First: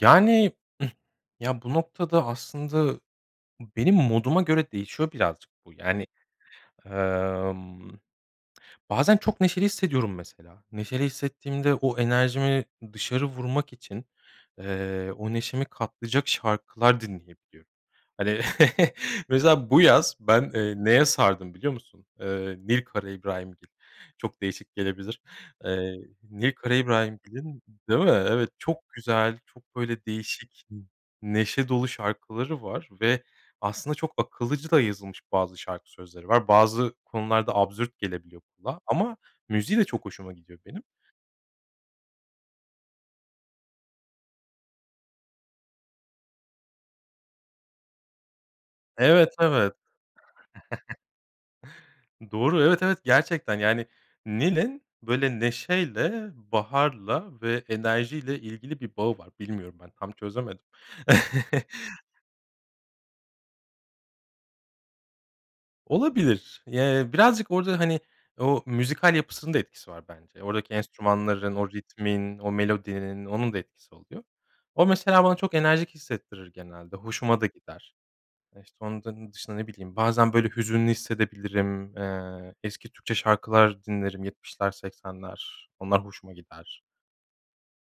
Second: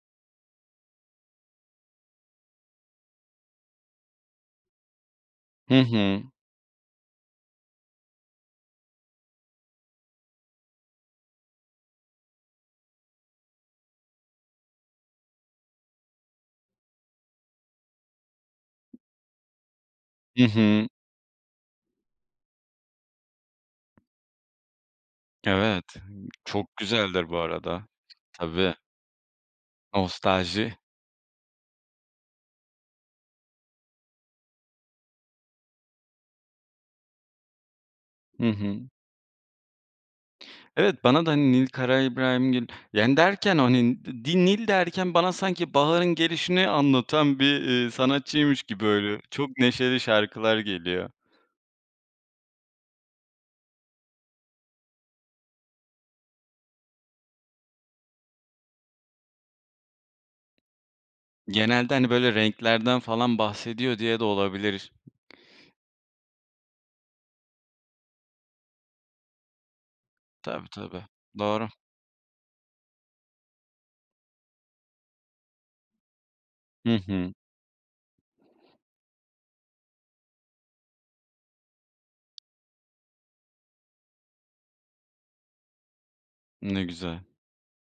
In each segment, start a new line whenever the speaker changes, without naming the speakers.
Yani, ıh, ya bu noktada aslında benim moduma göre değişiyor birazcık bu,
Hı
yani.
hı.
Emm, bazen çok neşeli hissediyorum mesela. Neşeli hissettiğimde o enerjimi dışarı vurmak için, eee, o neşemi katlayacak şarkılar dinleyebiliyorum. Hani, mesela bu yaz
Hı
ben, eee,
hı.
neye sardım biliyor musun? Eee, Nil Karaibrahimgil. Çok değişik gelebilir.
Evet,
Eee, Nil
çok güzeldir bu
Karaibrahimgil'in
arada.
Değil mi? Evet,
Tabii.
çok güzel, çok böyle değişik,
Nostalji.
n neşe dolu şarkıları var ve aslında çok akıllıcı da yazılmış bazı şarkı sözleri var. Bazı konularda absürt gelebiliyor
Hı
kulağa
hı.
ama müziği de çok hoşuma gidiyor benim.
Evet bana da Nil Karaibrahimgil, yani derken hani [unintelligible] Nil derken, bana sanki baharın gelişini anlatan bir, iii, sanatçıymış gibi. Öyle
Evet,
çok
evet.
neşeli şarkılar geliyor.
Doğru, evet, evet gerçekten yani, Nil'in böyle neşeyle, baharla ve enerjiyle ilgili bir bağı var. Bilmiyorum, ben tam çözemedim.
Genelde, hani böyle renklerden falan bahsediyor diye de olabilir.
Olabilir y eee, birazcık orada, hani o müzikal yapısının da etkisi var bence.
Tabii
Oradaki
tabii,
enstrümanların,
doğru.
o ritmin, o melodinin; onun da etkisi oluyor. O, mesela bana çok enerjik hissettirir
Hı
genelde.
hı.
Hoşuma da gider. E, işte onların dışında, ne bileyim, bazen böyle hüzünlü hissedebilirim. Eee, eski Türkçe şarkılar dinlerim; yetmişler, seksenler, onlar hoşuma gider.
Ne güzel.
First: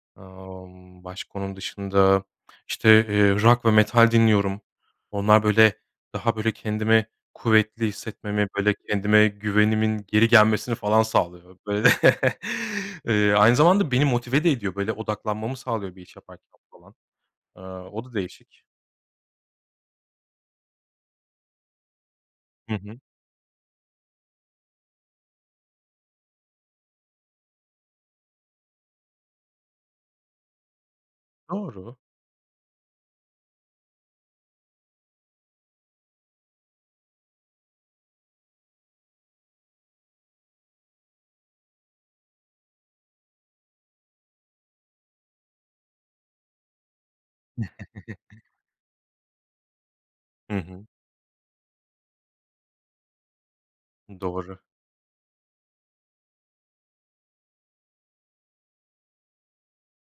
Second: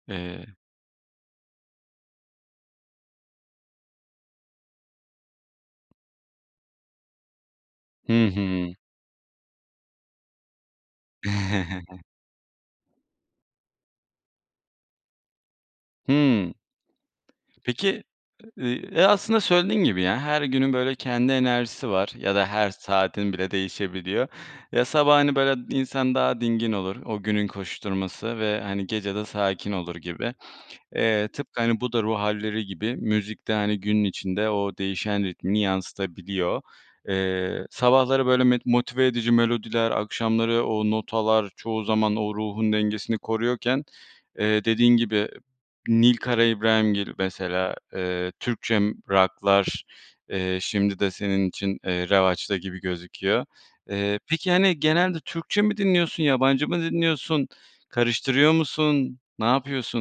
Eee
Imm, başka onun dışında işte, eee, rock ve metal dinliyorum. Onlar böyle daha böyle kendimi kuvvetli
Hı
hissetmemi,
hı.
böyle kendime güvenimin geri gelmesini falan sağlıyor. Böyle, eee, aynı zamanda beni motive de ediyor. Böyle, odaklanmamı sağlıyor, bir iş yaparken
Hıı.
falan. Eee,
Peki,
o da değişik.
eee, e, aslında söylediğin gibi ya, her günün böyle kendi enerjisi var ya da her
Hı hı.
saatin bile değişebiliyor. Ya, sabah, hani, böyle, insan daha dingin olur; o günün koşuşturması ve, hani, gece de sakin olur gibi. Eee, tıpkı hani bu
Doğru.
da ruh hâlleri gibi; müzik de hani günün içinde o değişen ritmini yansıtabiliyor. Eee sabahları böyle me motive edici melodiler, akşamları o notalar çoğu zaman o ruhun dengesini koruyorken, eee, dediğin gibi Nil Karaibrahimgil mesela, eee, Türkçe rock'lar, eee,
Hı hı.
şimdi de senin için eee, revaçta gibi gözüküyor. Eee, peki,
Doğru.
hani genelde Türkçe mi dinliyorsun, yabancı mı dinliyorsun, karıştırıyor musun, ne yapıyorsun?